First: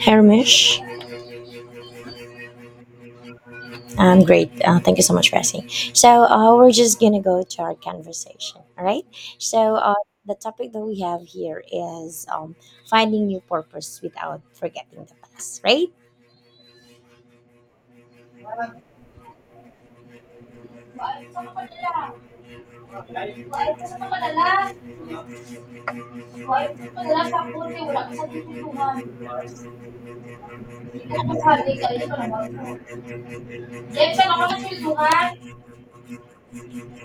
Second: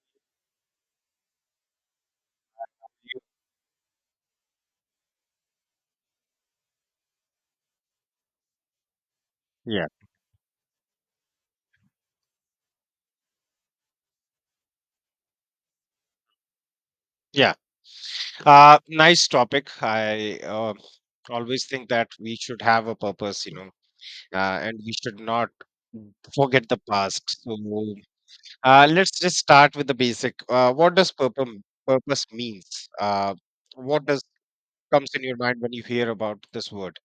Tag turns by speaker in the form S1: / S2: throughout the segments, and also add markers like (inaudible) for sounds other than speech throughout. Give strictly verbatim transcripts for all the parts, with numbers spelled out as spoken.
S1: Hermish, I'm great. Uh, thank you so much for asking. So uh, we're just gonna go to our conversation. All right. So
S2: Yeah,
S1: uh, the topic that we have here is um, finding new purpose without forgetting the past. Right?
S2: yeah. Uh, nice topic. I uh, always think that we should have a purpose, you know, uh, and we should not forget the past. So uh, let's just start with the basic. Uh, what does purpose purpose means? Uh, what does comes in your mind when you hear about this word?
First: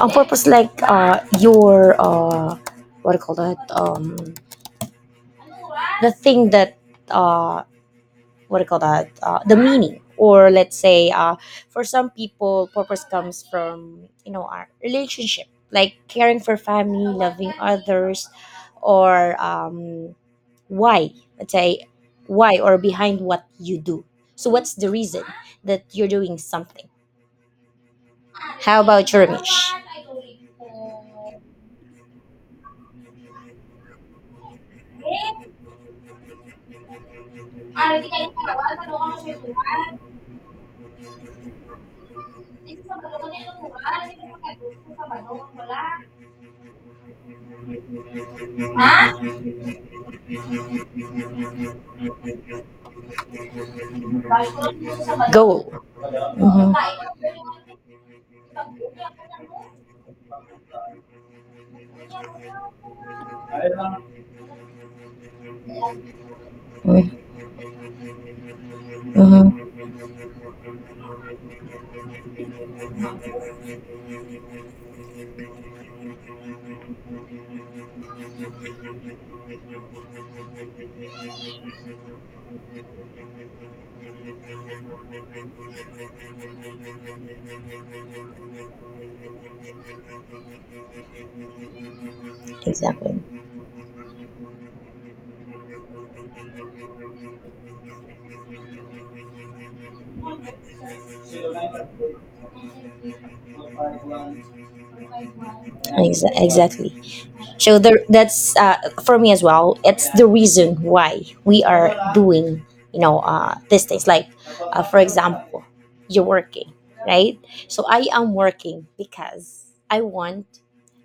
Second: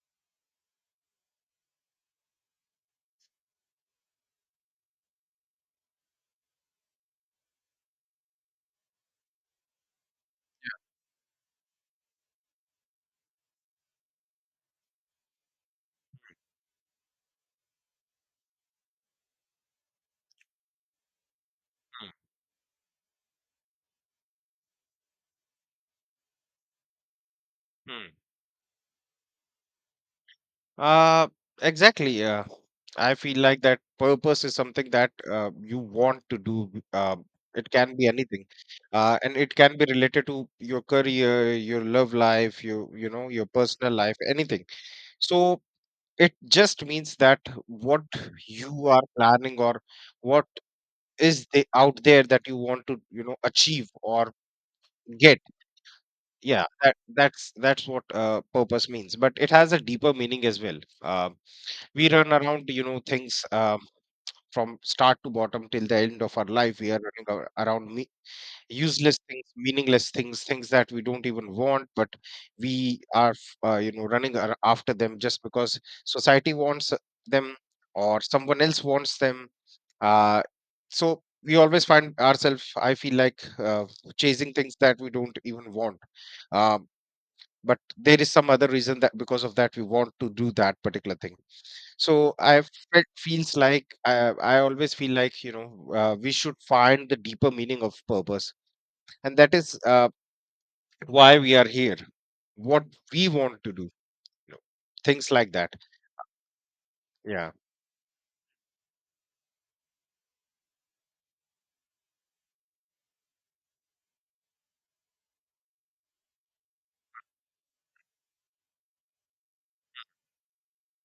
S1: On purpose, like uh, your uh, what do you call that? Um, the thing that uh what do you call that uh, the meaning or let's say uh for some people purpose comes from you know our relationship, like caring for family, loving others, or um why, let's say, why or behind what you do, so what's the reason that you're doing something.
S2: Hmm.
S1: How about your Ramesh?
S2: Uh, exactly. Uh, I feel like that purpose is something that uh, you want to do. Uh, it can be anything, uh, and it can be related to your career, your love life, your you know your personal life, anything. So it just means that what you are planning or what is the out there that you want to you know achieve or get.
S1: Go.
S2: Yeah,
S1: Mhm.
S2: that that's that's what uh, purpose means. But it has a deeper meaning as well. Um we run around you know things, um, from start to bottom till the end of our life we are running ar- around me- useless things,
S1: Mhm.
S2: meaningless things, things that we don't even want. But we are f- uh, you know running ar- after them, just because society wants them or someone else wants them. uh, so we always find ourselves, I feel like, uh, chasing things that we don't even want, um, but there is some other reason that because of that we want to do that particular thing. So I felt
S1: Exactly.
S2: feels like I, I always feel like you know uh, we should find the deeper meaning of purpose, and that is uh, why we are here, what we want to do, you know, things like that.
S1: Exa- exactly.
S2: Yeah,
S1: So there, that's uh, for me as well. It's the reason why we are doing, you know, uh, these things. Like, uh, for example, you're working, right? So I am working because I want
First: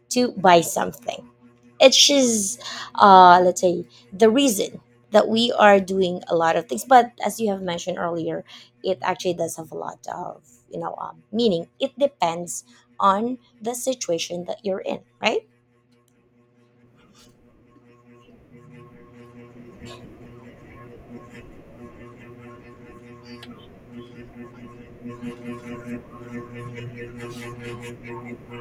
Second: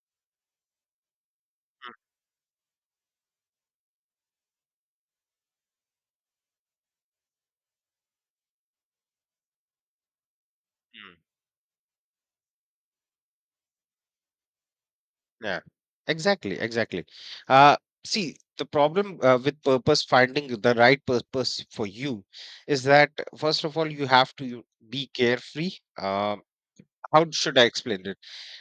S1: to buy something. It's just, uh, let's say, the reason that we are doing a lot of things. But as you have mentioned earlier, it actually does have a lot of, you know,
S2: Mm.
S1: um, meaning. It depends on the situation that you're in, right?
S2: yeah, exactly, exactly. Uh, See, the problem uh, with purpose, finding the right purpose for you, is that first of all you have to be carefree. Um, how should I explain it?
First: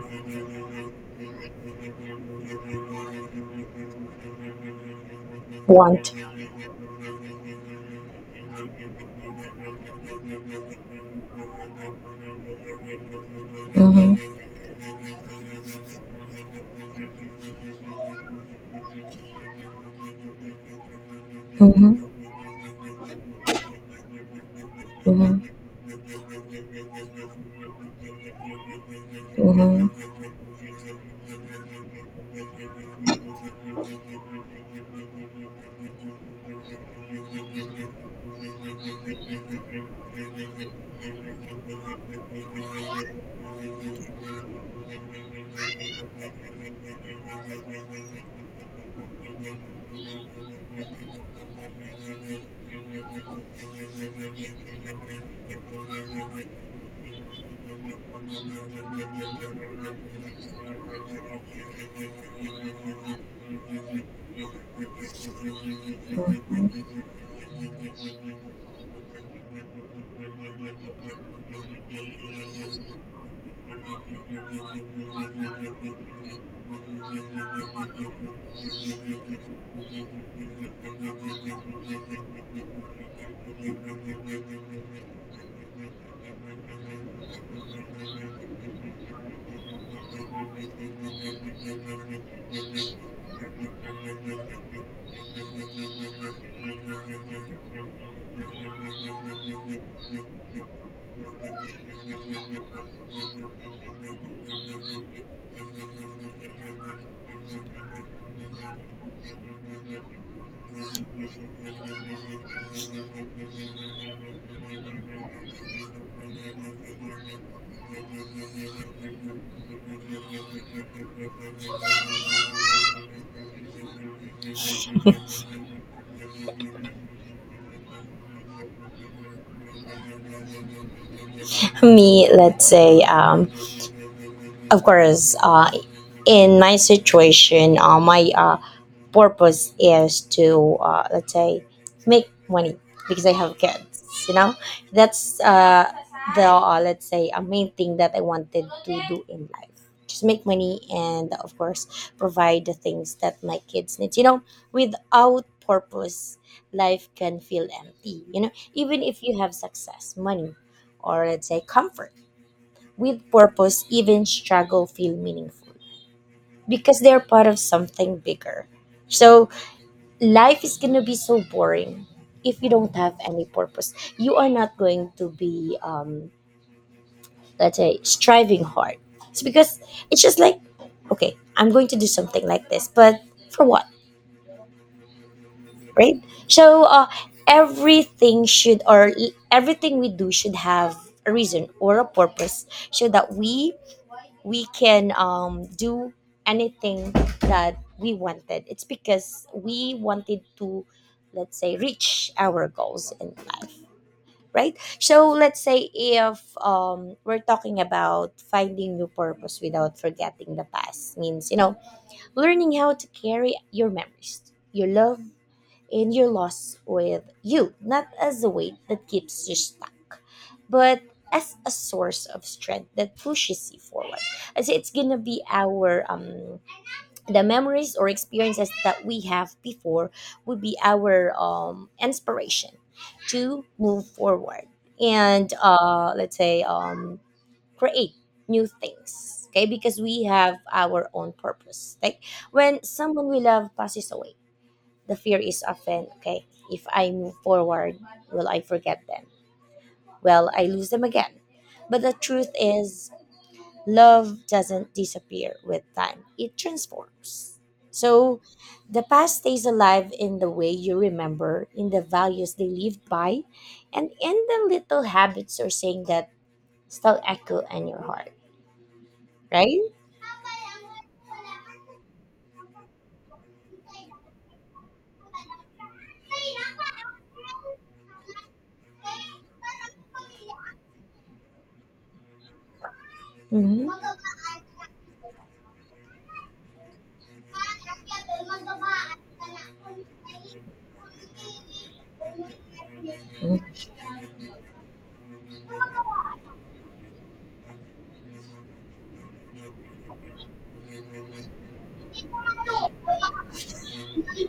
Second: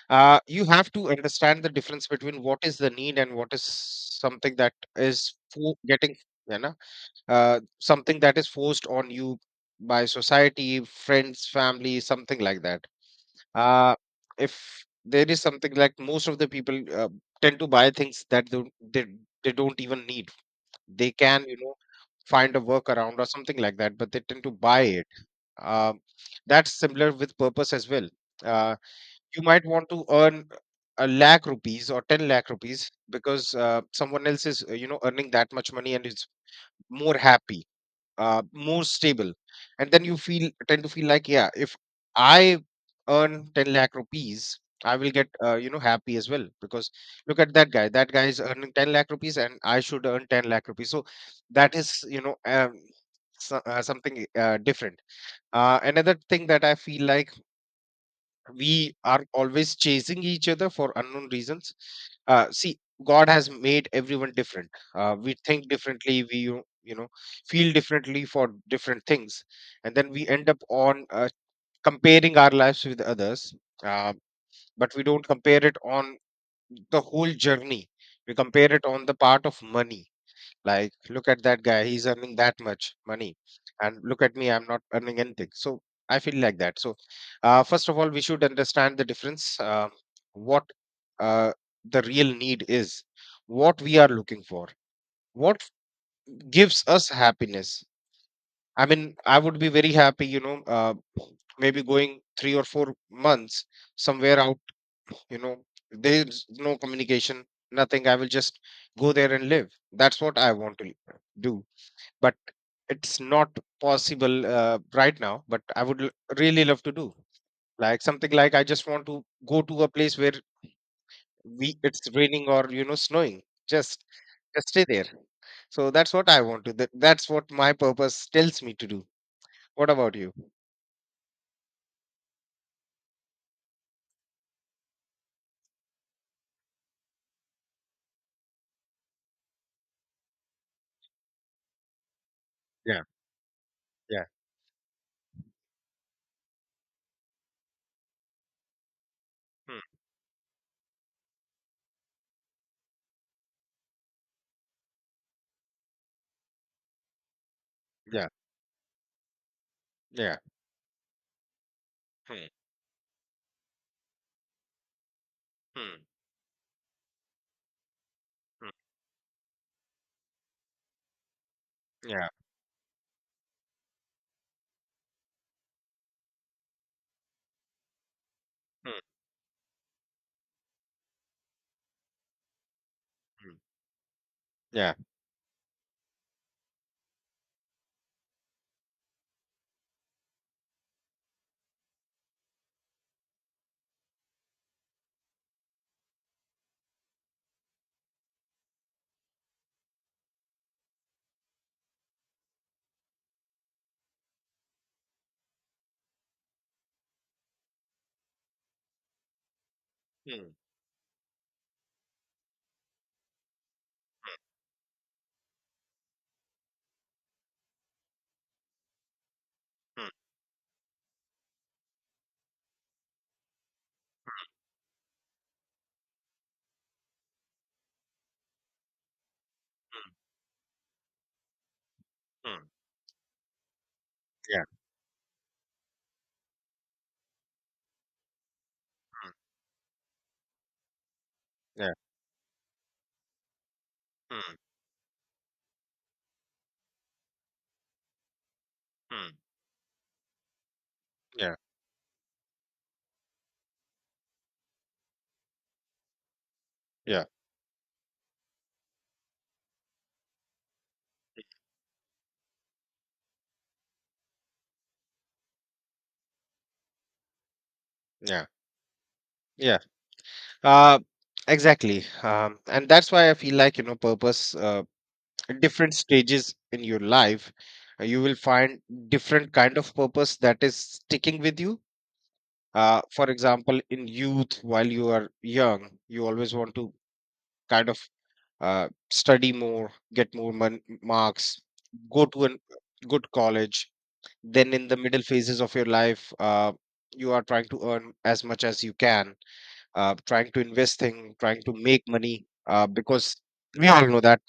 S2: uh, You have to understand the difference between what is the need and what is something that is fo-
S1: Want.
S2: getting you know uh, something that is forced on you by society, friends, family, something like that. uh,
S1: Mhm.
S2: if there is something, like most of the people uh, tend to buy things that don't, they, they don't even need. They can you know
S1: Mhm.
S2: find a workaround or something like that, but they tend to buy it.
S1: Mhm.
S2: um, that's similar with purpose as well. Uh, you might want
S1: Mhm.
S2: to earn a lakh rupees or ten lakh rupees because uh, someone else is uh, you know earning that much money and is more happy, uh, more stable. And then you feel tend to feel like, yeah, if I earn ten lakh rupees I will get uh, you know happy as well, because look at that guy that guy is earning ten lakh rupees and I should earn ten lakh rupees. So that is, you know um, so, uh, something uh, different. Uh, another thing that I feel like, we are always chasing each other for unknown reasons. Uh, see, God has made everyone different. Uh, we think differently. We you you know feel differently for different things, and then we end up on uh, comparing our lives with others. Uh, but we don't compare it on the whole journey. We compare it on the part of money, like, look at that guy, he's earning that much money. And look at me, I'm not earning anything. So I feel like that. So, uh, first of all, we should understand the difference, uh, what uh, the real need is, what we are looking for, what gives us happiness. I mean, I would be very happy, you know, uh, maybe going three or four months somewhere out, you know, there's no communication, nothing. I will just go there and live. That's what I want to do, but it's not possible uh, right now. But I would l- really love to do, like, something like I just want to go to a place where we it's raining or you know snowing, just just stay there. So that's what I want to that, that's what my purpose tells me to do. What about you?
S1: Me, let's say, um, of course, uh, in my situation, uh, my uh, purpose is to, uh, let's say, make money
S2: Yeah,
S1: because I have kids.
S2: yeah,
S1: You know, that's uh, the, uh, let's say, a main thing that I wanted to do in life.
S2: hmm,
S1: Just make money, and of course, provide the things that my kids need. You know, without purpose, life can feel empty.
S2: yeah,
S1: You know, even if you have success,
S2: yeah,
S1: money, or let's say comfort,
S2: hmm,
S1: with purpose, even struggle feel meaningful
S2: hmm,
S1: because they're part of something bigger.
S2: hmm,
S1: So life is going to be so boring
S2: yeah,
S1: if you don't have any purpose. You are not going to be um let's say striving hard.
S2: hmm,
S1: It's because it's just like, okay, I'm going to do something like this, but
S2: hmm,
S1: for what,
S2: yeah,
S1: right? so uh Everything should, or everything we do should have a reason or a purpose, so that we we can um, do anything that we wanted. It's because we wanted to, let's say, reach our goals in life, right? So let's say if um, we're talking about finding new purpose without
S2: hmm,
S1: forgetting the past, means, you know, learning how to carry your memories, your love, in your loss with you, not as a weight that keeps you
S2: hmm,
S1: stuck, but as a source of strength that pushes you forward. And so it's gonna be our um the memories or experiences that we have
S2: hmm,
S1: before would be our um
S2: hmm,
S1: inspiration to move
S2: yeah,
S1: forward, and uh let's say um create new
S2: hmm,
S1: things. Okay, because we have our own
S2: yeah,
S1: purpose. Like, when someone we love passes away,
S2: hmm,
S1: the fear is often, okay, if I move forward, will I forget them?
S2: hmm,
S1: Well, I lose them again.
S2: yeah,
S1: But the truth is, love doesn't disappear with time, it
S2: yeah,
S1: transforms. So the past stays alive in the way you remember, in the values they lived by, and in the little habits or saying that still echo in your heart,
S2: yeah. Yeah.
S1: right?
S2: Uh, exactly. Um, and that's why I feel like, you know, purpose, uh, at different stages in your life, uh, you will find different kind of purpose that is sticking with you. Uh, for example,
S1: Mm-hmm.
S2: in youth, while you are young, you always want to kind of uh, study more, get more mon- marks, go to a good college.
S1: Mm-hmm.
S2: Then in the middle phases of your life, uh, you are trying to earn as much as you can, uh, trying to invest thing, trying to make money, uh, because we all know that,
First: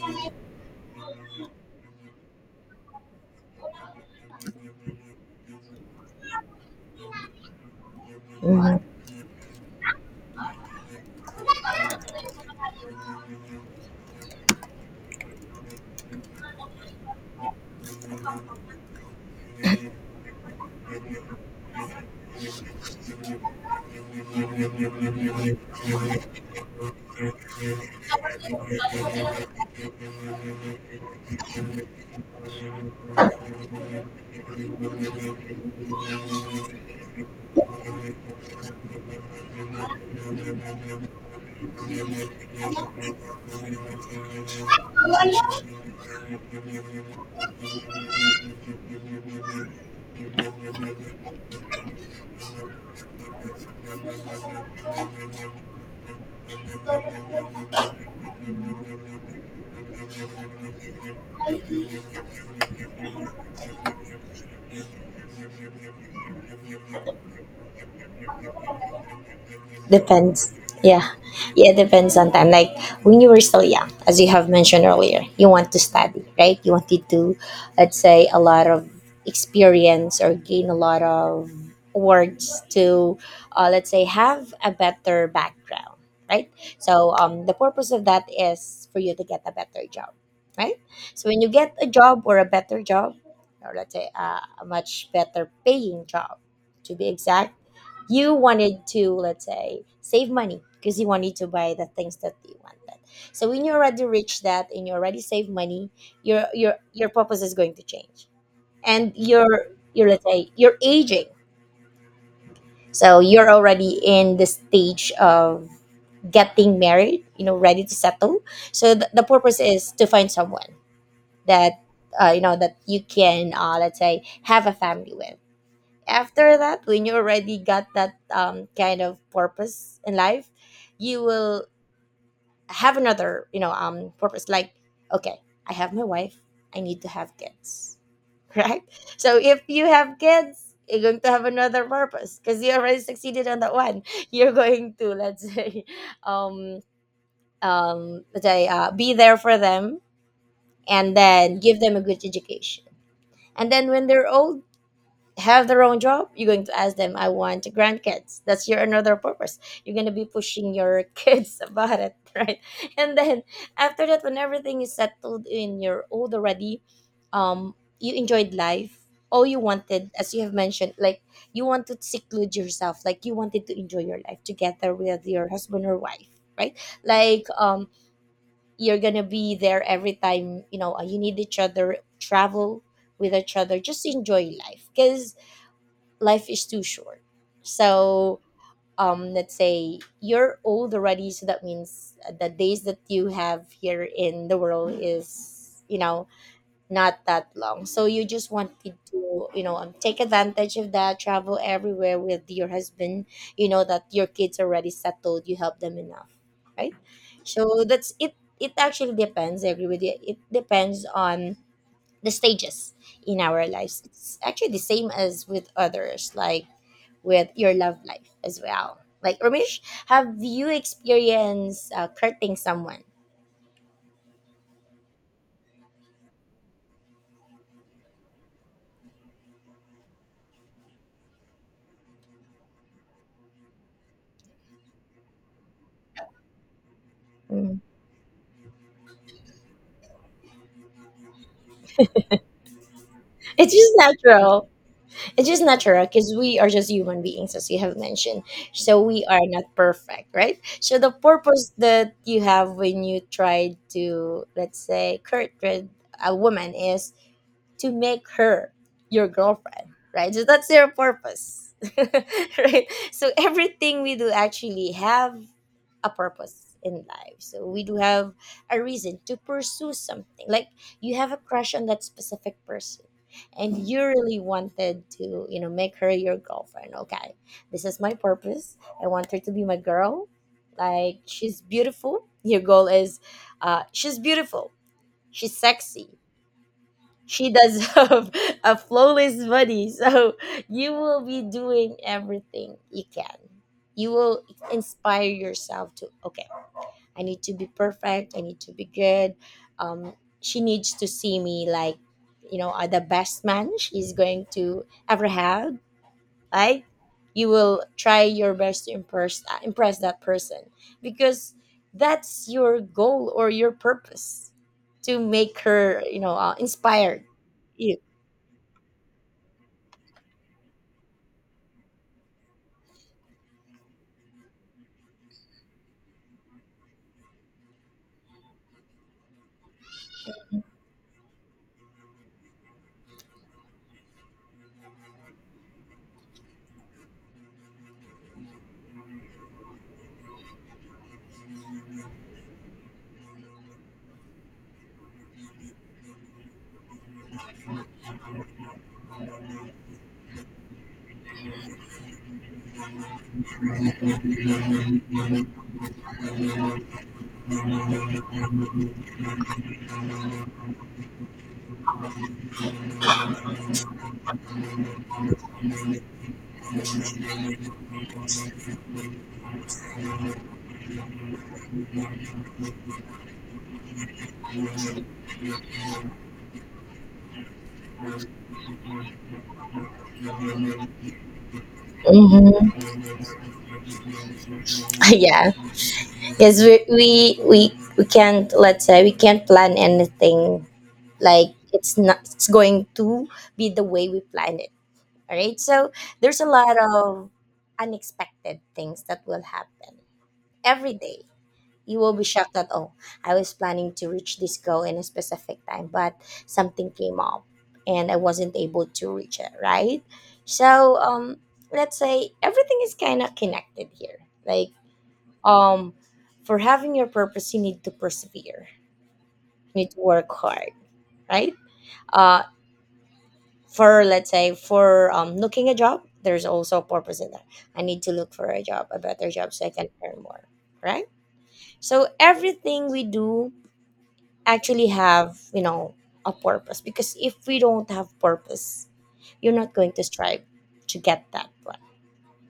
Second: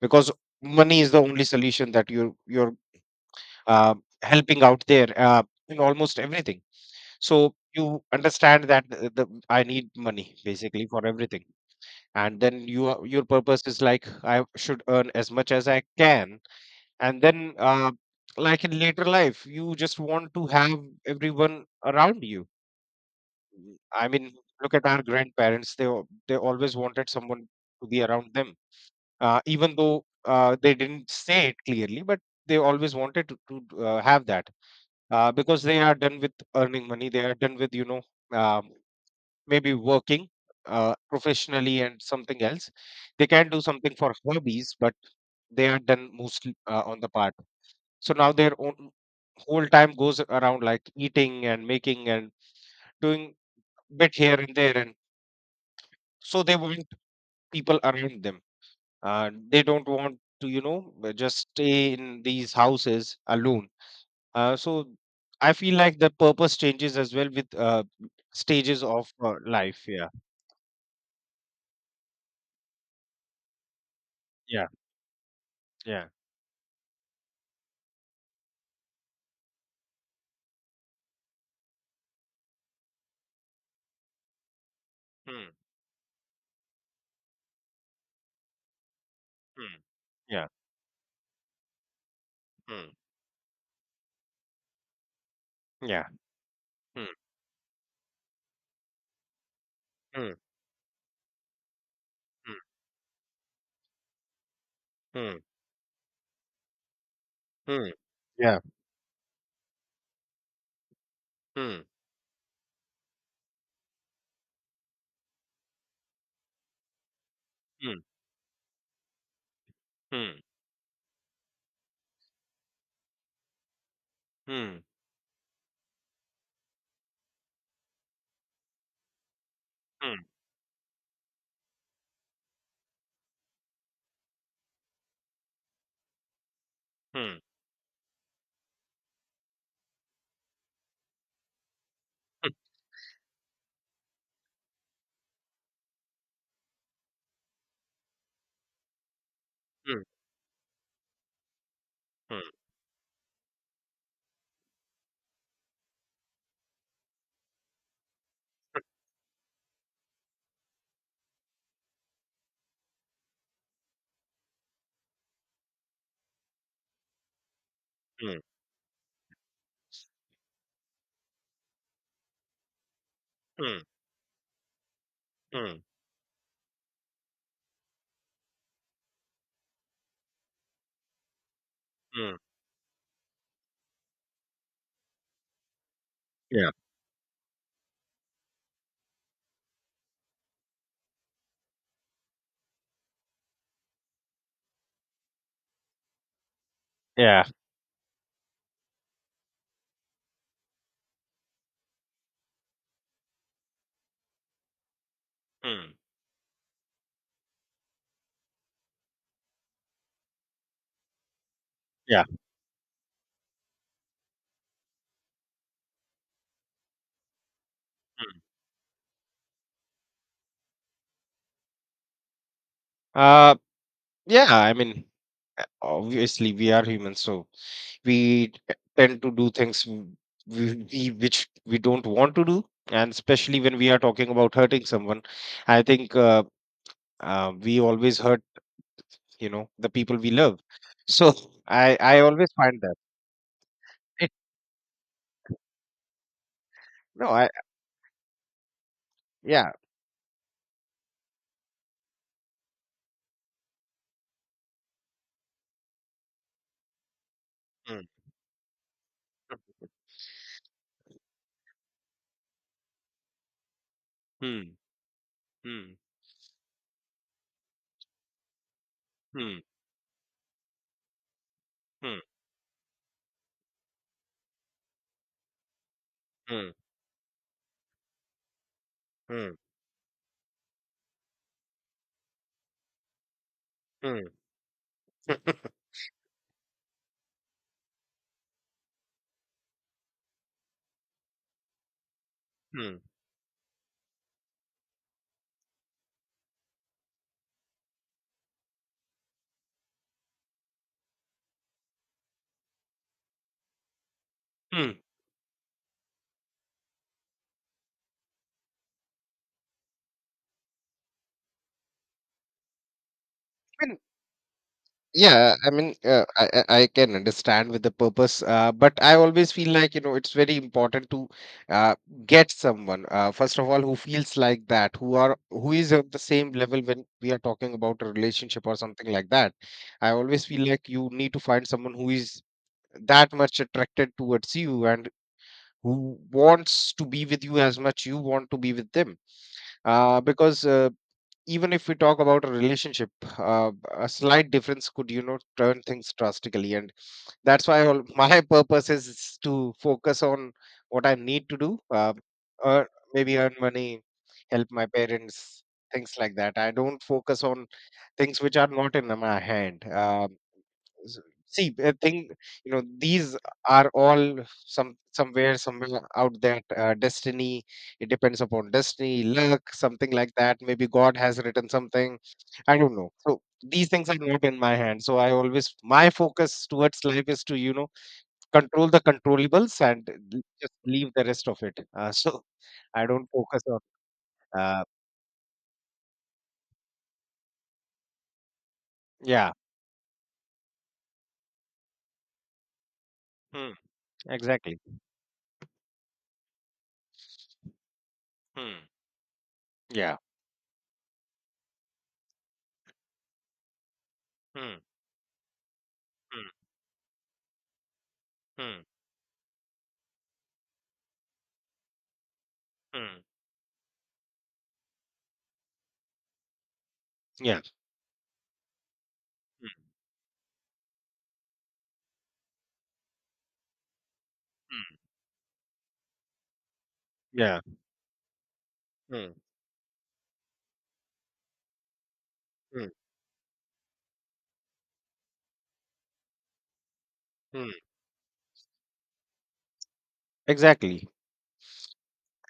S2: because money is the only solution that you you're uh, helping out there uh, in almost everything. So you understand
S1: Mm-hmm.
S2: that the, the, I need money basically for everything, and then you are- your purpose is like I should earn as much as I can. And then uh, like in later life, you just want to have everyone around you. I mean, look at our grandparents. They al- they always wanted someone to be around them, uh, even though uh, they didn't say it clearly, but they always wanted to, to uh, have that, uh, because they are done with earning money. They are done with you know um, maybe working uh, professionally and something else. They can do something for hobbies, but they are done mostly uh, on the part. So now their own whole time goes around like eating and making and doing bit here and there, and so they want people around them. Uh, they don't want to, you know, uh, just stay in these houses alone. Uh, so I feel like the purpose changes as well with uh, stages of uh, life. Yeah,
S1: Depends. Yeah. Yeah, it depends on time. Like, when you were still young, as you have
S2: yeah,
S1: mentioned earlier, you want to
S2: yeah.
S1: study, right? You wanted to, let's say, a lot of experience, or gain a lot of words to, uh, let's say, have a better
S2: Hmm.
S1: background, right? So um, the purpose of that is for you to get a
S2: Hmm.
S1: better job,
S2: Yeah.
S1: right? So when you get a job or a better
S2: Hmm.
S1: job, or let's say uh, a much better paying
S2: Yeah.
S1: job, to
S2: Hmm.
S1: be exact, you wanted to, let's say, save
S2: Hmm.
S1: money because you wanted to buy the things that
S2: Hmm.
S1: you wanted. So when you already reach that and you already
S2: Hmm.
S1: save money, your your your purpose is going to
S2: Hmm.
S1: change,
S2: Yeah.
S1: and you're you're, let's say, you're aging,
S2: Hmm.
S1: so you're already in the stage of getting married, you know, ready to
S2: Hmm.
S1: settle. So th- the purpose is to find
S2: Hmm.
S1: someone that, uh, you know, that you can, uh, let's say, have a
S2: Hmm.
S1: family with. After that, when you already got that um, kind of purpose in
S2: Hmm.
S1: life, you will have another, you know, um purpose, like, okay, I have my wife, I need to have
S2: Hmm.
S1: kids. (laughs) Right? So if you have kids, you're going to have another purpose because you already succeeded on that one. (laughs) You're going to, let's say, (laughs) um um let's say, uh, be there for
S2: Hmm.
S1: them, and then give them a good
S2: Hmm.
S1: education. And then when they're older, have their own job, you're going to ask them, I want grandkids. That's your another purpose. You're going to be pushing your (laughs) kids about it, right? And then after that, when everything is settled, in your old already, um you
S2: Hmm. Hmm.
S1: enjoyed life. All you wanted, as you have mentioned, like, you want to seclude yourself, like you wanted to
S2: Hmm.
S1: enjoy your life together with your
S2: Hmm.
S1: husband or wife, right? Like, um you're gonna be there every time, you know, you need each other,
S2: Hmm,
S1: travel with each other, just enjoy life, because life is
S2: yeah.
S1: too short. So um, let's say you're old already, so that means the days that you have here in the world is, you know, not
S2: Yeah.
S1: that long. So you just wanted to, you know, um, take advantage of that, travel everywhere with your husband. You know that your kids already settled, you help
S2: Hmm.
S1: them enough, right? So that's it. It actually depends. I agree with you. It depends on
S2: Yeah.
S1: the stages in our lives. It's actually the same as with others. Like, with your love life
S2: Hmm.
S1: as well. Like, Ramesh, have you experienced uh, courting someone?
S2: Uh, Yeah, I mean, uh, obviously we are humans, so we t- tend to do things w- we, we which we don't want to do, and especially when we are talking about hurting someone, I think uh, uh,
S1: Mm.
S2: we always hurt, you know, the people we love. (laughs) So I I always find that
S1: It's just
S2: it,
S1: natural. It's just natural because we are just human
S2: no, I,
S1: beings, as you have mentioned. So we are not
S2: yeah.
S1: perfect, right? So the purpose that you have when you try to, let's say, court with a woman is to
S2: Hmm.
S1: make her your girlfriend, right? So that's your purpose, (laughs) right? So everything we do
S2: Hmm.
S1: actually have
S2: Hmm.
S1: a purpose in life. So we do have a reason to
S2: Hmm.
S1: pursue something. Like, you have a crush on that
S2: Hmm.
S1: specific person and you really wanted to, you know, make her your
S2: Hmm.
S1: girlfriend. Okay. This is my purpose. I want her to
S2: Hmm.
S1: be my girl. Like, she's beautiful. Your goal is uh she's
S2: Hmm.
S1: beautiful. She's sexy. She does (laughs) have a flawless body. So you will be doing everything
S2: Hmm.
S1: you can. You will inspire yourself to, okay, I need to be perfect. I need to be good. Um, she needs to see me like, you know, uh, the best man she's going to
S2: Hmm.
S1: ever have. Like, you will try your best to impress uh, impress that person because that's your goal or your
S2: Hmm.
S1: purpose to
S2: Yeah,
S1: make
S2: I mean,
S1: her, you
S2: uh,
S1: know,
S2: I
S1: uh,
S2: I I can
S1: inspired.
S2: understand with the
S1: You.
S2: purpose, uh, but I always feel like you know it's very important to uh, get someone, uh, first of all, who feels like that, who are who is on the same level when we are talking about a relationship or something like that. I always feel like you need to find someone who is that much attracted towards you, and who wants to be with you as much you want to be with them. Uh, because uh, even if we talk about a relationship, uh, a slight difference could you know turn things drastically. And that's why all, (laughs) my purpose is to focus on what I need to do, uh, or maybe earn money, help my parents, things like that. I don't focus on things which are not in my hand. Um s- See, I think you know these are all some somewhere somewhere out there, uh, destiny. It depends upon destiny, luck, something like that. Maybe God has written something, I don't know. So these things are not in my hand, so I always, my focus towards life is to you know control the controllables, and l- just leave the rest of it. Uh, so
S1: Mm-hmm.
S2: I don't focus on uh,
S1: (laughs) Yeah, because we, we we we can't, let's say, we can't
S2: yeah.
S1: plan anything. Like, it's not, it's going to be
S2: Hmm,
S1: the way we plan it.
S2: exactly.
S1: All right. So there's a lot of unexpected
S2: Hmm,
S1: things that will happen
S2: yeah.
S1: every day. You will be shocked that, oh, I was planning to reach this
S2: Hmm,
S1: goal in a specific time, but
S2: hmm,
S1: something came up and I wasn't
S2: hmm,
S1: able to reach it, right? So um let's say everything is kind
S2: hmm,
S1: of connected here. Like, um for having your purpose, you
S2: yeah.
S1: need to persevere, you
S2: Hmm,
S1: need to work hard, right? Uh, for, let's say,
S2: hmm,
S1: for um, looking a job, there's also a purpose in that. I need to look for a job, a
S2: yeah.
S1: better job, so I can earn more, right? So
S2: Hmm.
S1: everything we do actually have, you know, a purpose, because if we
S2: Mm.
S1: don't have purpose, you're not going to strive to
S2: Exactly.
S1: get that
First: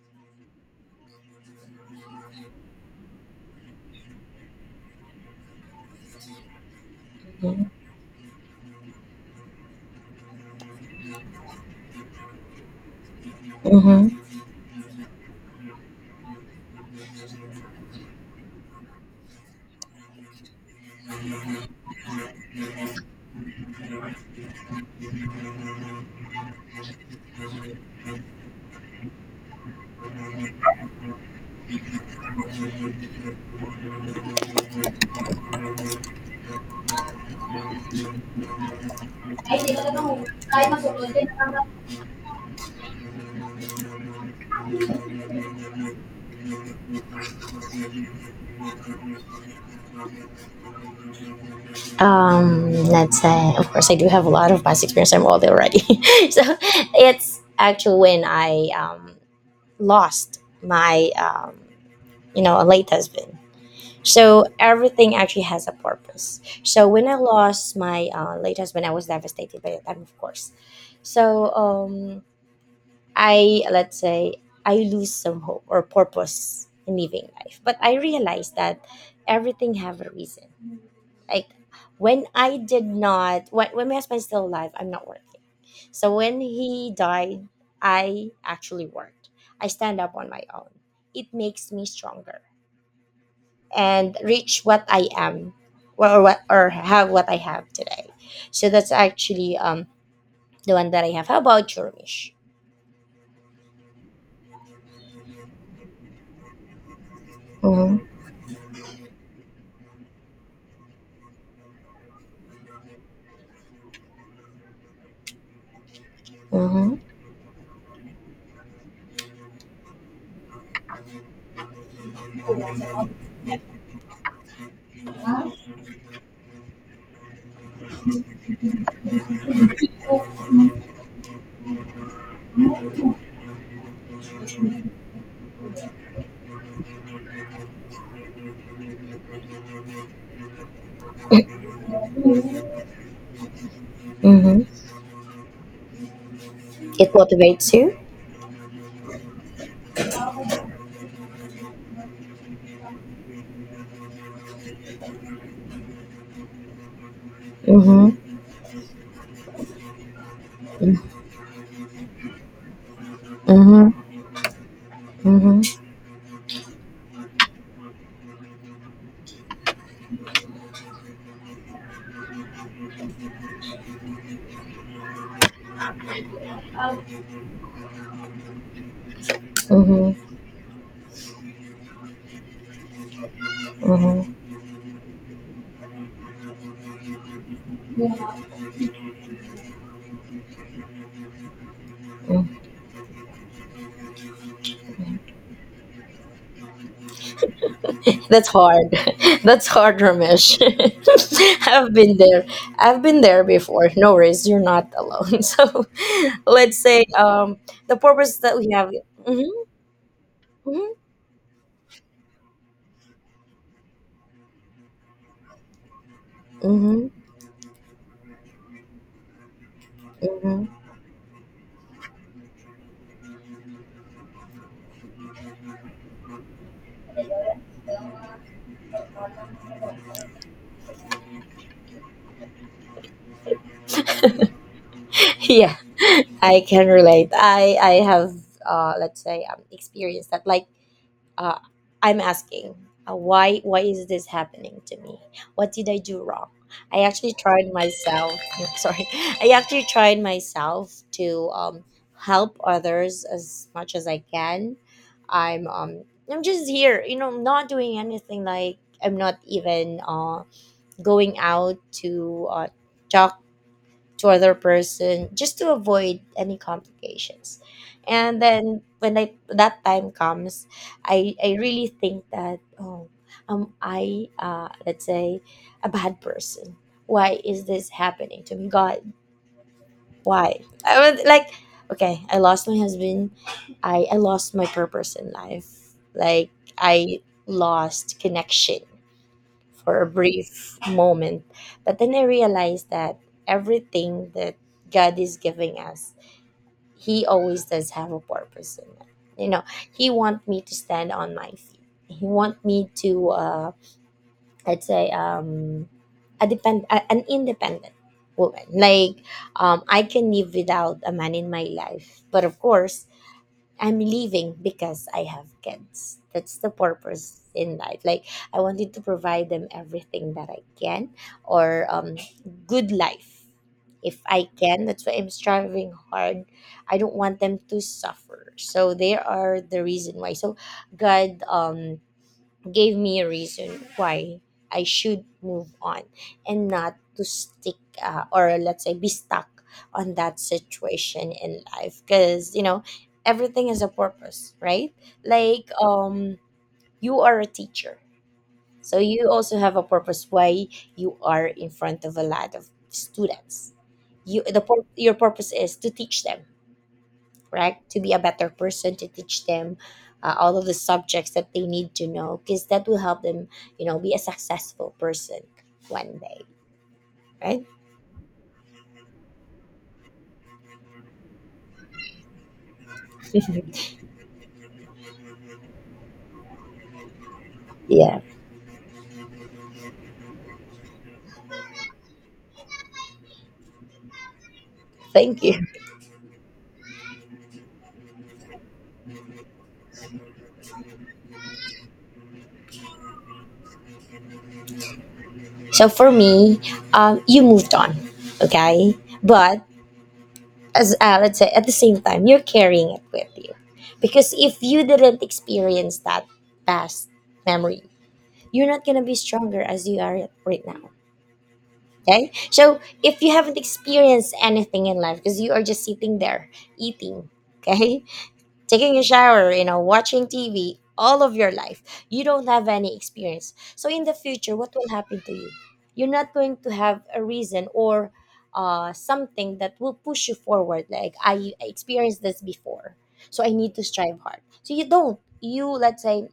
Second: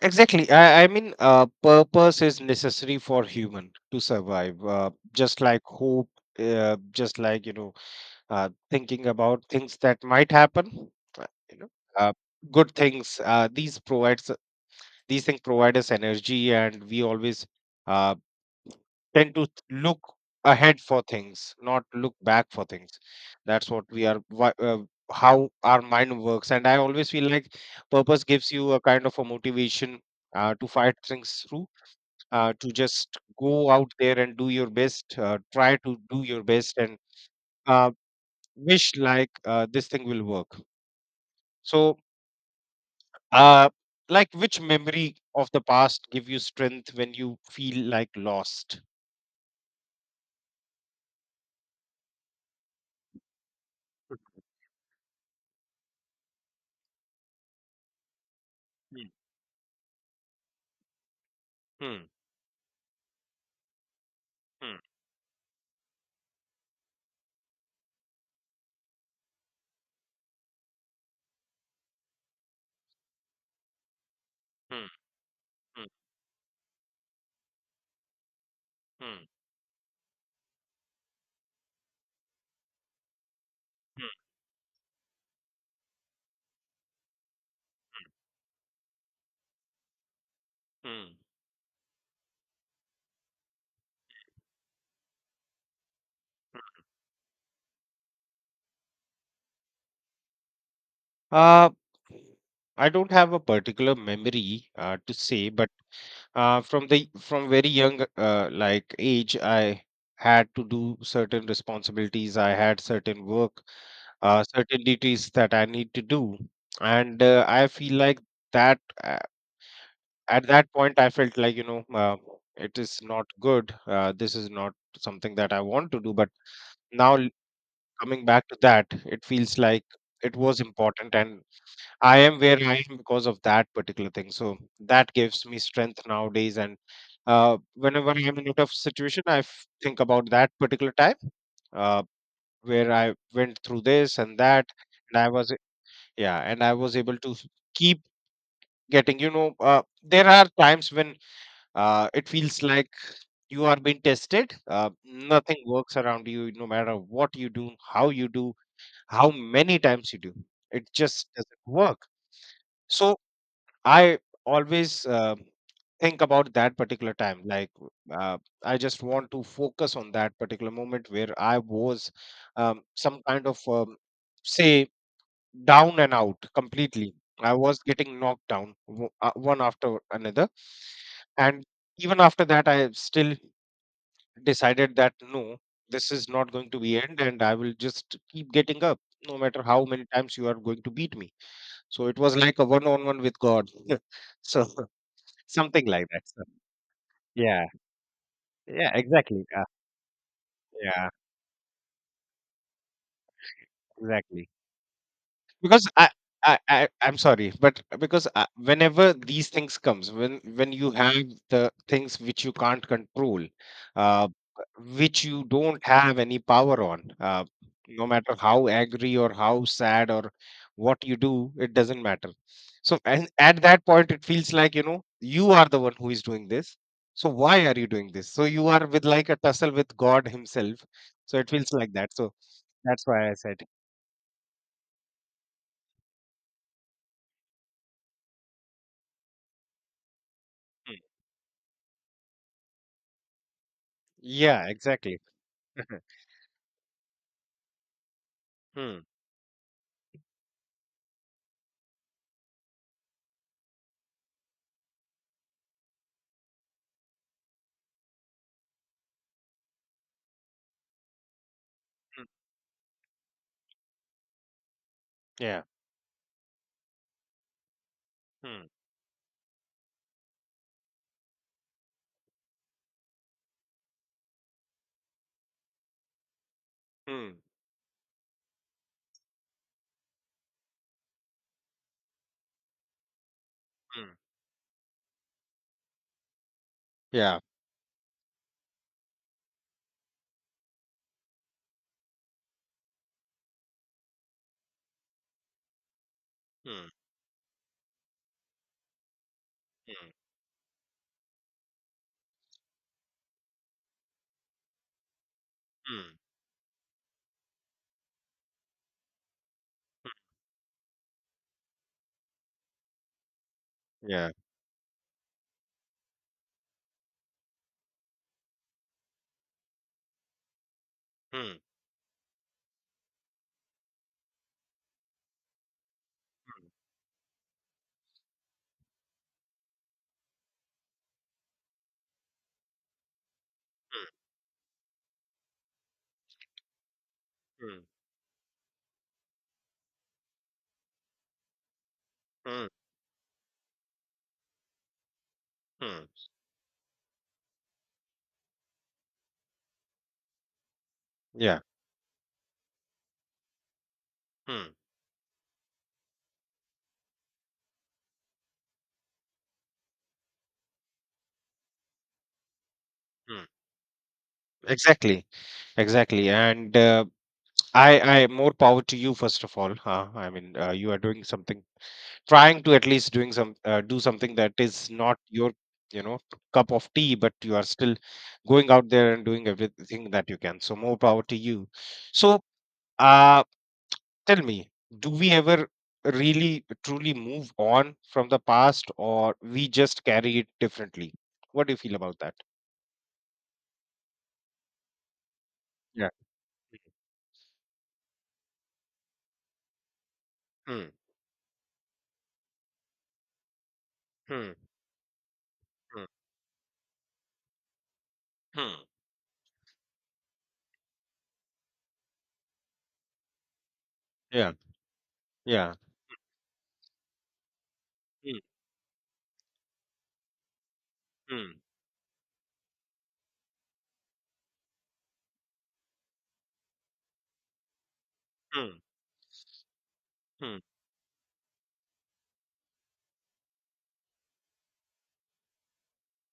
S2: Exactly. I, I mean, uh, purpose is necessary for human to survive. Uh, just like hope, uh, just like, you
S1: one.
S2: know, uh, thinking about things that might happen. uh, You know, uh, good things. Uh, these
S1: Hmm.
S2: provides these things provide us energy, and we always uh, tend to look ahead for things, not look back for things. That's what we are, wha- uh, how our mind works. And I always feel like purpose gives you a kind of a motivation, uh, to fight things through, uh, to just go out there and do your best, uh, try to do your best, and uh, wish like, uh, this thing will work. So, uh, like, which memory of the past give you strength when you feel like lost?
S1: Um let's say, of course, I do have a lot of past experience. I'm old already. (laughs) So it's actually when I,
S2: Hmm,
S1: um, lost my, um,
S2: hmm,
S1: you know, a late husband. So
S2: hmm,
S1: everything actually has a purpose. So when I lost my uh, late husband, I was devastated by the time, of course. So um, I, let's say, I
S2: hmm,
S1: lose some hope or
S2: hmm,
S1: purpose in living life, but I realized that
S2: hmm.
S1: everything have a reason. Like, when I did not, when, when my husband's still alive, I'm not working. So when he died, I actually worked. I stand up on my own.
S2: Hmm.
S1: It makes me stronger and reach what I am, or what, or have what I have today. So that's actually um the one that I have. How
S2: Uh,
S1: about your wish?
S2: I don't have a particular memory uh, to say, but uh, from the from very
S1: Mm-hmm.
S2: young, uh, like, age, I had to do certain responsibilities. I had certain work, uh, certain duties that I need to do.
S1: Mm-hmm.
S2: And uh, I feel like that uh, at that point I felt like you know uh, it is not good. Uh, this is not something that I want to do. But now l- coming back to that, it feels like it was important, and I am where I am because of that particular thing. So that gives me strength nowadays. And uh, whenever I'm in a tough situation, I f- think about that particular time
S1: (coughs)
S2: uh, where I went through this and
S1: Mm-hmm.
S2: that, and I was Yeah, and I was
S1: It
S2: able to
S1: motivates you.
S2: keep getting. You know, uh, there are times when uh, it feels like you are being tested. Uh, nothing works around you, no matter what you do, how
S1: Mm-hmm.
S2: you do, how many times you do. It just doesn't work. So
S1: Mm-hmm.
S2: I always uh,
S1: Mm-hmm.
S2: think about that particular time. Like, uh, I just want to focus on that particular moment where I was um, some kind of, um, say, down and out completely. I was getting knocked down w- uh, one after another. And even after that, I still
S1: Mm-hmm.
S2: decided that no, this is not going to be end and I will just keep getting up no matter how many times you are going to beat me. So it was like a one on one with God. (laughs) so Something like that. So yeah,
S1: That's
S2: yeah,
S1: hard. (laughs)
S2: exactly. Uh,
S1: That's hard, Ramesh.
S2: yeah,
S1: (laughs) I've been there. I've been there before. No worries,
S2: exactly.
S1: you're not alone. (laughs) So
S2: because I, I
S1: let's
S2: i
S1: say
S2: i'm sorry,
S1: um
S2: but
S1: the
S2: because
S1: purpose
S2: I,
S1: that we have.
S2: whenever these
S1: Mm-hmm.
S2: things comes, when when you have the things which you can't control, uh which you don't have any power on,
S1: Mm-hmm.
S2: uh no matter how angry or how sad or
S1: Mm-hmm.
S2: what you do, it doesn't matter. So, and at that point it feels like, you know, you are the one who is doing this. So why are you doing this? So you are with like a tussle with God himself. So it feels like that. So that's why I said.
S1: Yeah, (laughs) I can relate. I i have uh let's say um experienced that. Like,
S2: Hmm.
S1: uh I'm asking, uh, why why is this
S2: Yeah,
S1: happening to me?
S2: exactly.
S1: What did I do wrong? I actually tried myself. (laughs)
S2: Hmm.
S1: Sorry. I actually tried myself to, um help others as much as I can. I'm um i'm just here, you know, not doing anything. Like, I'm not even, uh going out
S2: Mm,
S1: to, uh talk to other person just
S2: yeah.
S1: to avoid any complications. And
S2: Hmm.
S1: then when I, that time comes, i i really think that, oh, am I, uh let's say, a bad person?
S2: Hmm.
S1: Why is this happening to me, god? Why? I was like, okay, I lost my husband. i
S2: Mm.
S1: i lost my purpose in life. Like, I
S2: Yeah.
S1: lost connection for a brief moment. But then I realized that everything that God is giving us,
S2: Hmm.
S1: He always does have a purpose in it. You know,
S2: Hmm.
S1: He want me to stand on my feet. He want me to, uh, let's say, um,
S2: Hmm.
S1: a depend a, an independent woman. Like, um, I
S2: Mm.
S1: can live without a man in my life. But of course, I'm
S2: Yeah.
S1: leaving because I have kids. That's the purpose in life. Like, I wanted to provide them everything that I can,
S2: Hmm.
S1: or um good life, if I can. That's why I'm striving hard.
S2: Hmm.
S1: I don't want them to suffer. So they are the reason why. So God, um gave me a reason why I should move on and not to stick,
S2: Hmm.
S1: uh, or let's say be stuck on that situation in life,
S2: Hmm.
S1: because, you
S2: Mm,
S1: know, everything has a purpose, right? Like,
S2: mm,
S1: um you are a teacher, so you also have a purpose why you are
S2: yeah.
S1: in front of a lot of students. You the
S2: Hmm.
S1: pur- your purpose is to teach them, right? To be a better person, to teach them, uh, all of the subjects that they need to know, because that will help
S2: Hmm.
S1: them, you know, be a successful
S2: Exactly.
S1: person one
S2: Exactly.
S1: day,
S2: And uh,
S1: right?
S2: I, I more power to you, first of all. Huh? I mean, uh, you are doing something, trying to at least doing some, uh,
S1: (laughs)
S2: do something that is not your, you know, cup of tea, but you are still
S1: Yeah,
S2: going out there and doing everything that you can. So more power to you. So. Uh, tell me, do we
S1: thank you.
S2: ever really truly move on from the past, or we just carry it differently? What do you feel about that?
S1: So
S2: Yeah.
S1: for me, um, you moved on, okay? But
S2: Hmm.
S1: as, uh, let's say, at the same time, you're carrying it with you, because if
S2: Hmm.
S1: you didn't experience
S2: Hmm.
S1: that past memory, you're
S2: Hmm.
S1: not gonna be stronger as you are right now. Okay. So if you haven't experienced
S2: Yeah.
S1: anything in life, because you are
S2: Yeah.
S1: just sitting there eating, okay,
S2: Hmm.
S1: taking a shower, you know, watching T V all of your
S2: Hmm.
S1: life, you don't have any experience. So in the future, what will happen to you? You're not going to have a reason or,
S2: Hmm.
S1: uh, something that will push you
S2: Hmm.
S1: forward. Like, I experienced this before, so I need to strive hard. So you don't. You, let's say,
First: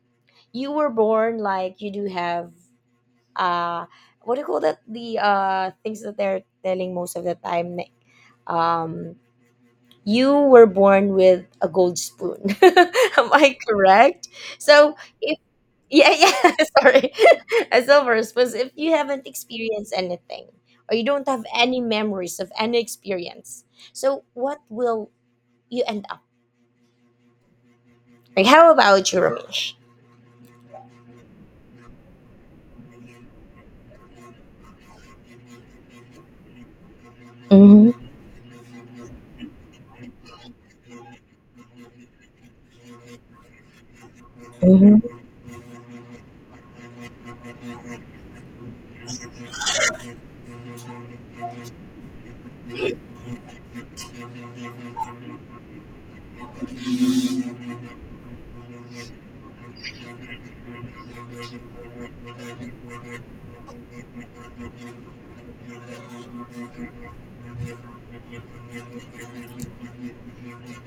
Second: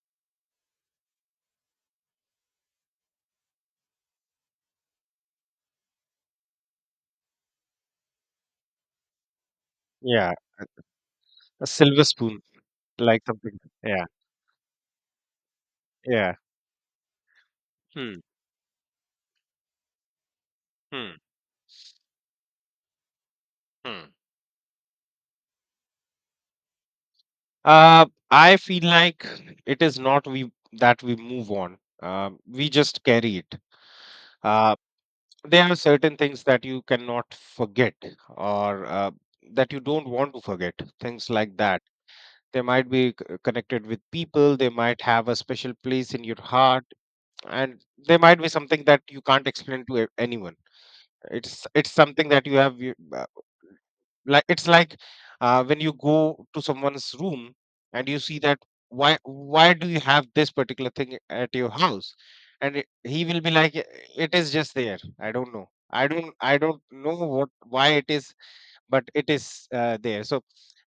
S1: you were born, like, you do have, uh what do you call that, the, uh things that they're telling most of the time, like, um
S2: Yeah,
S1: you were born with
S2: a
S1: a gold
S2: silver spoon,
S1: spoon. (laughs)
S2: like
S1: Am I
S2: something, yeah,
S1: correct? So if, yeah,
S2: yeah.
S1: yeah, (laughs) sorry. (laughs) A
S2: Hmm.
S1: silver spoon. So if you haven't experienced anything, or you
S2: Hmm.
S1: don't have any memories of any experience,
S2: Hmm.
S1: so what will you end up?
S2: uh
S1: Like,
S2: I
S1: how
S2: feel
S1: about you,
S2: like
S1: Ramesh?
S2: it is not we that we move on. Um, we just carry it. Uh, there are certain things that you cannot
S1: Mm-hmm.
S2: forget, or uh, that you don't want to forget. Things like that, they might be c- connected with people, they
S1: Mm-hmm.
S2: might have a special place in your heart, and they might be something that you can't explain to a- anyone. it's it's something that you have. Like, it's like, uh, when you go to someone's room, and you see that, why why do you have this particular thing at your house? And it- he will be like, "Eh, it is just there, I don't know, i don't I don't know what why it is, but it is uh, there." So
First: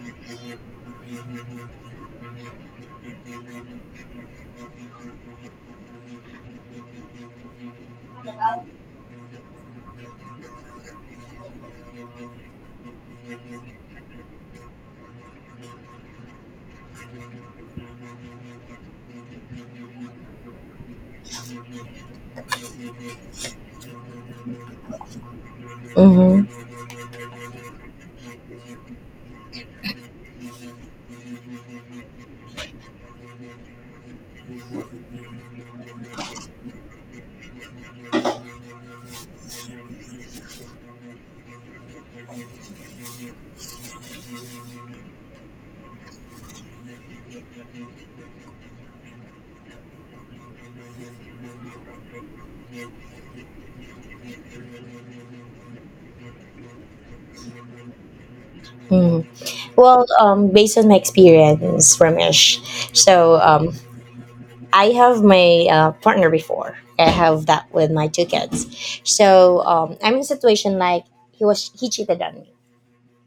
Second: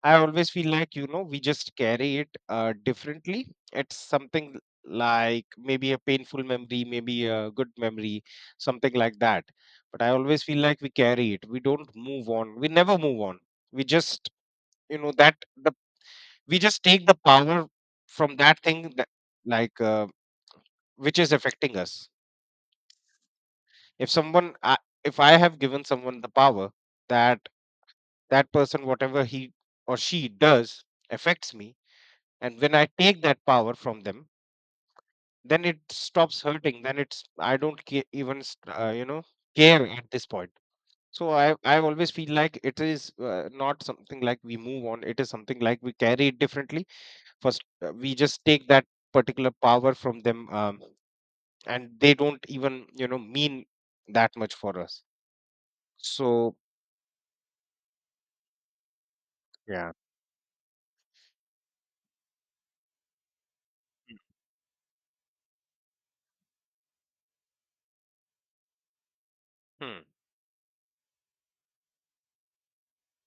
S2: I always feel like, you know, we just carry it uh, differently. It's something like maybe a painful memory, maybe a good memory, something like that. But I always feel like we carry it, we don't move on, we never move on. We just, you know, that, the we just take the power from that thing that, like, uh, which is affecting us. if someone I, if I have given someone the
S1: Mm-hmm.
S2: power that that person, whatever he or she does, affects me, and when I take that power from them, then it stops hurting, then it's, I don't ca- even s- uh, you know, care at this point. So i i always feel like it is uh, not something like we move on, it is something like we carry it differently. First uh, we just take that particular power from them, um, and they don't even, you know, mean that much for us. So yeah.
S1: Well, um, based on my experience, Ramesh, so, um, I have my, uh, partner before. I have that with my two kids. So, um,
S2: Hmm,
S1: I'm in a situation like, he was he cheated on me,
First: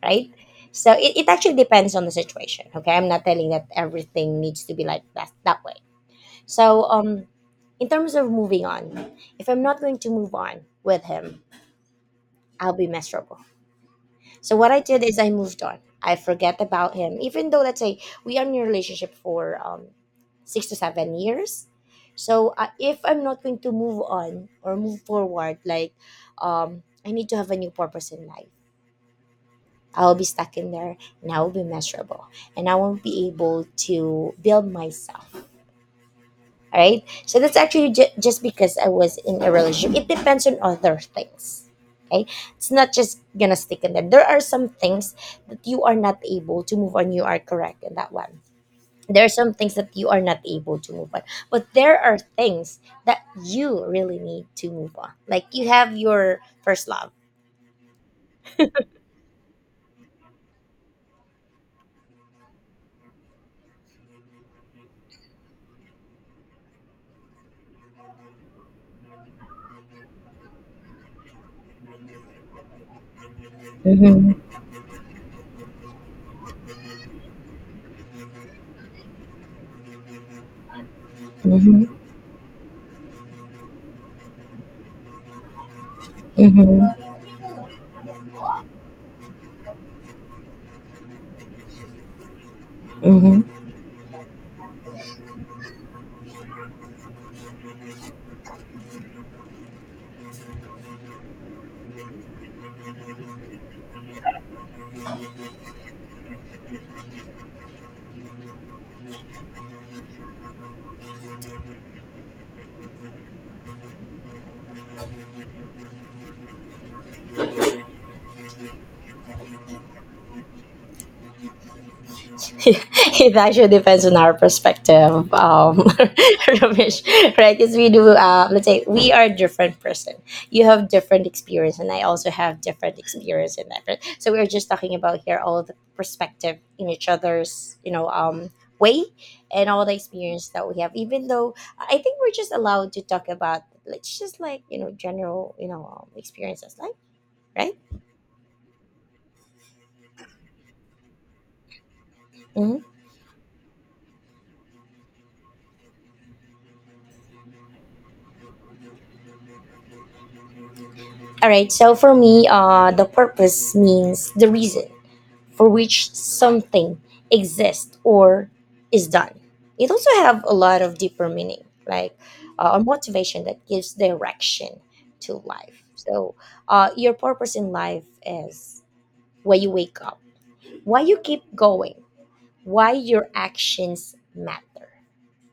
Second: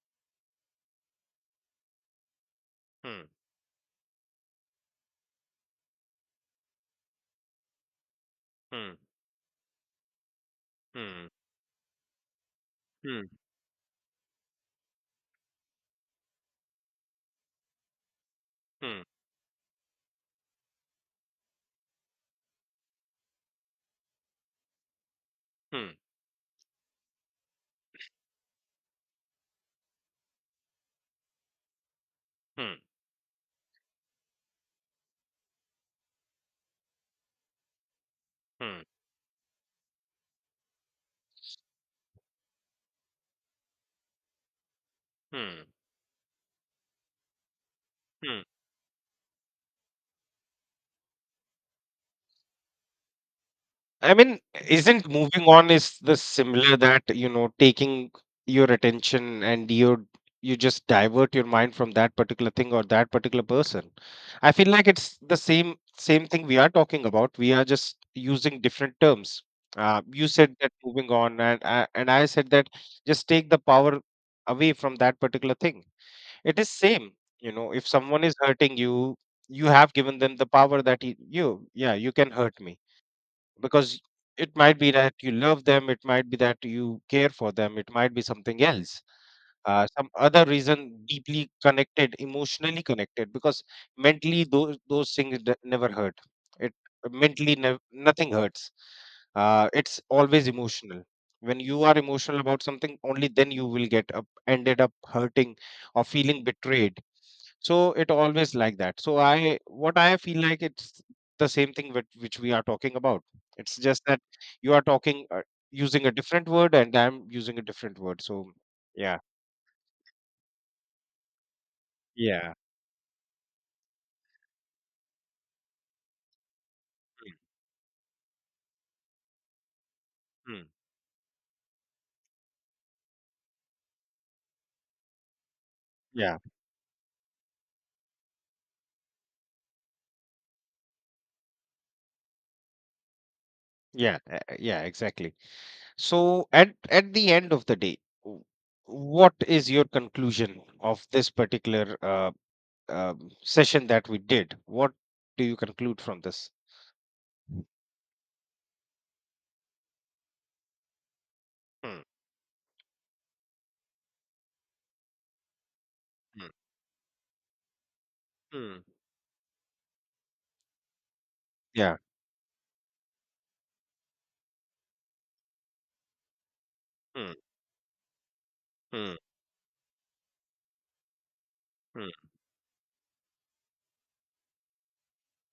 S1: right? So it, it actually depends on the situation. Okay, I'm
S2: hmm,
S1: not telling that everything needs to be like that that way. So, um, in terms of moving
S2: hmm,
S1: on, if I'm not going to move on with
S2: hmm,
S1: him, I'll be
S2: hmm,
S1: miserable. So what I did is I moved on. I forget about him, even though, let's say, we are in a
S2: hmm,
S1: relationship for, um, six to seven years. So, uh, if I'm not going to move on or move forward,
S2: hmm,
S1: like, um, I need to have a new purpose in life. I will be stuck in there, and I will be miserable, and I
S2: hmm.
S1: won't be able to build myself. All right. So that's actually ju- just because
S2: Hmm,
S1: I was in a relationship. It depends on other things. Okay. It's not just gonna stick in there. There are some things
S2: hmm,
S1: that you are not able to move on. You are correct in that
S2: hmm.
S1: one. There are some things that you are not able to move on. But there are things that you
S2: I
S1: really
S2: mean,
S1: need to move
S2: isn't
S1: on.
S2: moving
S1: Like, you
S2: on
S1: have
S2: is the
S1: your
S2: similar
S1: first
S2: that,
S1: love.
S2: you know, taking your attention and you you just divert your mind from that particular thing or that particular person. I feel like it's the same same thing we are talking about. We are just using different terms. Uh, you said that moving on, and I and I said that just take the power
S1: Mm-hmm.
S2: away from that particular thing. It is same, you know, if someone is hurting you, you have given them the power that y- you,
S1: Mm-hmm.
S2: yeah, you can hurt me because it might be that you love them, it might be that
S1: Mm-hmm.
S2: you care for them, it might be something else, uh, some other reason deeply connected, emotionally connected, because mentally those those things d- never hurt. It, mentally, nev- nothing hurts. Uh, it's always emotional. When you are emotional about something, only then you will get up ended up hurting or feeling betrayed. So it always like that. So I, what I feel like it's the same thing with which we are talking about. It's just that you are talking uh, using a different word, and I'm using a different word. So yeah, yeah.
S1: Yeah, (laughs) it actually depends on our perspective, um, (laughs) Ramesh, right? Because we do, uh, let's say, we are a different person.
S2: Mm,
S1: You
S2: mm,
S1: have different experience, and I also have different experience in that, right? So we're just talking about here all the
S2: yeah,
S1: perspective in each other's, you know, um, way, and all the experience that we have. Even though I think we're just allowed to talk about,
S2: yeah,
S1: let's
S2: uh,
S1: just, like, you
S2: yeah,
S1: know,
S2: exactly.
S1: general, you know, um,
S2: So at
S1: experiences, like,
S2: at the end of
S1: right.
S2: the day, w- what is your conclusion of this particular uh,
S1: Mhm.
S2: um session that we did? What do you conclude from this? Mm,
S1: All right. So for me, uh, the purpose means the reason for which
S2: mm,
S1: something exists or
S2: mm.
S1: is done. It also have a lot of deeper meaning,
S2: Yeah.
S1: like, uh, a motivation that gives direction to life. So, uh, your
S2: Mm,
S1: purpose in life is why you wake up, why you keep going,
S2: mm,
S1: why your actions matter.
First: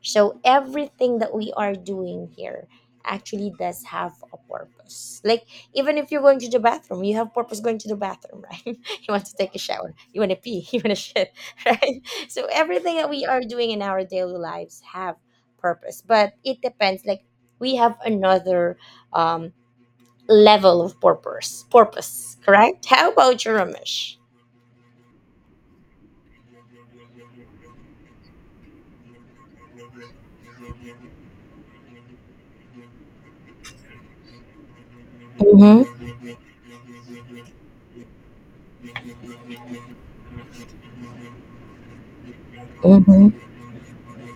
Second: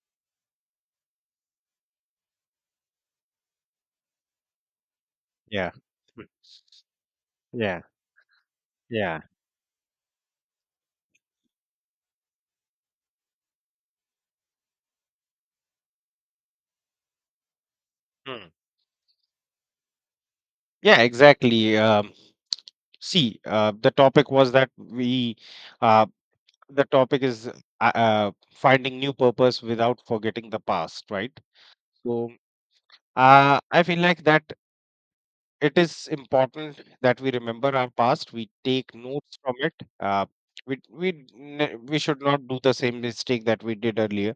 S1: So everything that we are doing here actually does have a purpose. Like,
S2: yeah.
S1: even if you're
S2: Mm.
S1: going to the bathroom, you have purpose going
S2: Yeah,
S1: to the bathroom, right? (laughs) You
S2: yeah.
S1: want to take a shower, you want to pee, (laughs) you want to shit, (laughs) right? So everything that we are doing in our daily lives have purpose, but it depends. Like, we have
S2: Mm.
S1: another, um, level of
S2: Yeah,
S1: purpose.
S2: exactly. Um,
S1: Purpose, correct? How
S2: see,
S1: about your
S2: uh, the
S1: Ramesh?
S2: topic was that we, uh, the topic is uh, uh, finding new purpose without forgetting the past, right? So uh, I feel like that it is
S1: Mm-hmm.
S2: important that we remember our past. We take notes from it. Uh, we we ne- we should not do the same
S1: Mm-hmm.
S2: mistake that we did earlier.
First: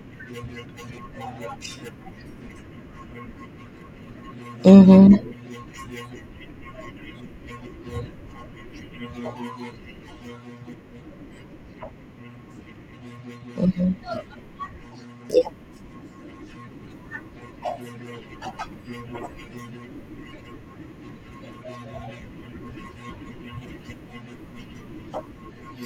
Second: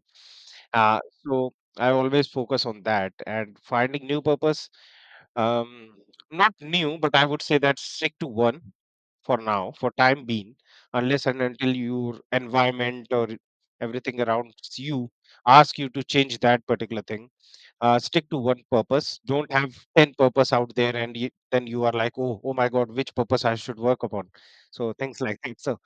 S2: Uh, so I always focus on that and finding new purpose.
S1: Mm-hmm.
S2: Um, not new, but I would say that stick to one for now, for time being, unless and until your environment or
S1: Mm-hmm.
S2: everything around you
S1: Yeah.
S2: ask you to change that particular thing. Uh, stick to one purpose, don't have ten purpose out there and you, then you are like, oh, oh my god, which purpose I should work upon? So things like that. So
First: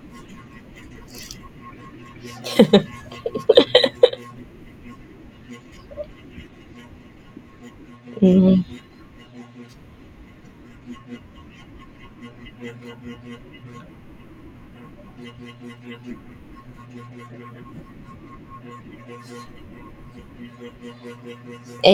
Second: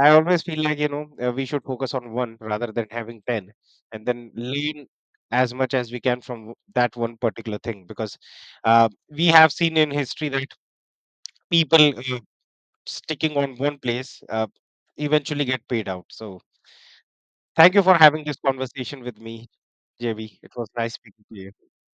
S2: I always feel like, you know, uh, we should focus on one rather than having ten, and then learn as much as we can from w- that one particular thing, because
S1: Mm-hmm.
S2: uh, we have seen in history that people uh, sticking on one place uh, eventually get paid out. So thank you for having this conversation with me, JB. It was nice speaking to you.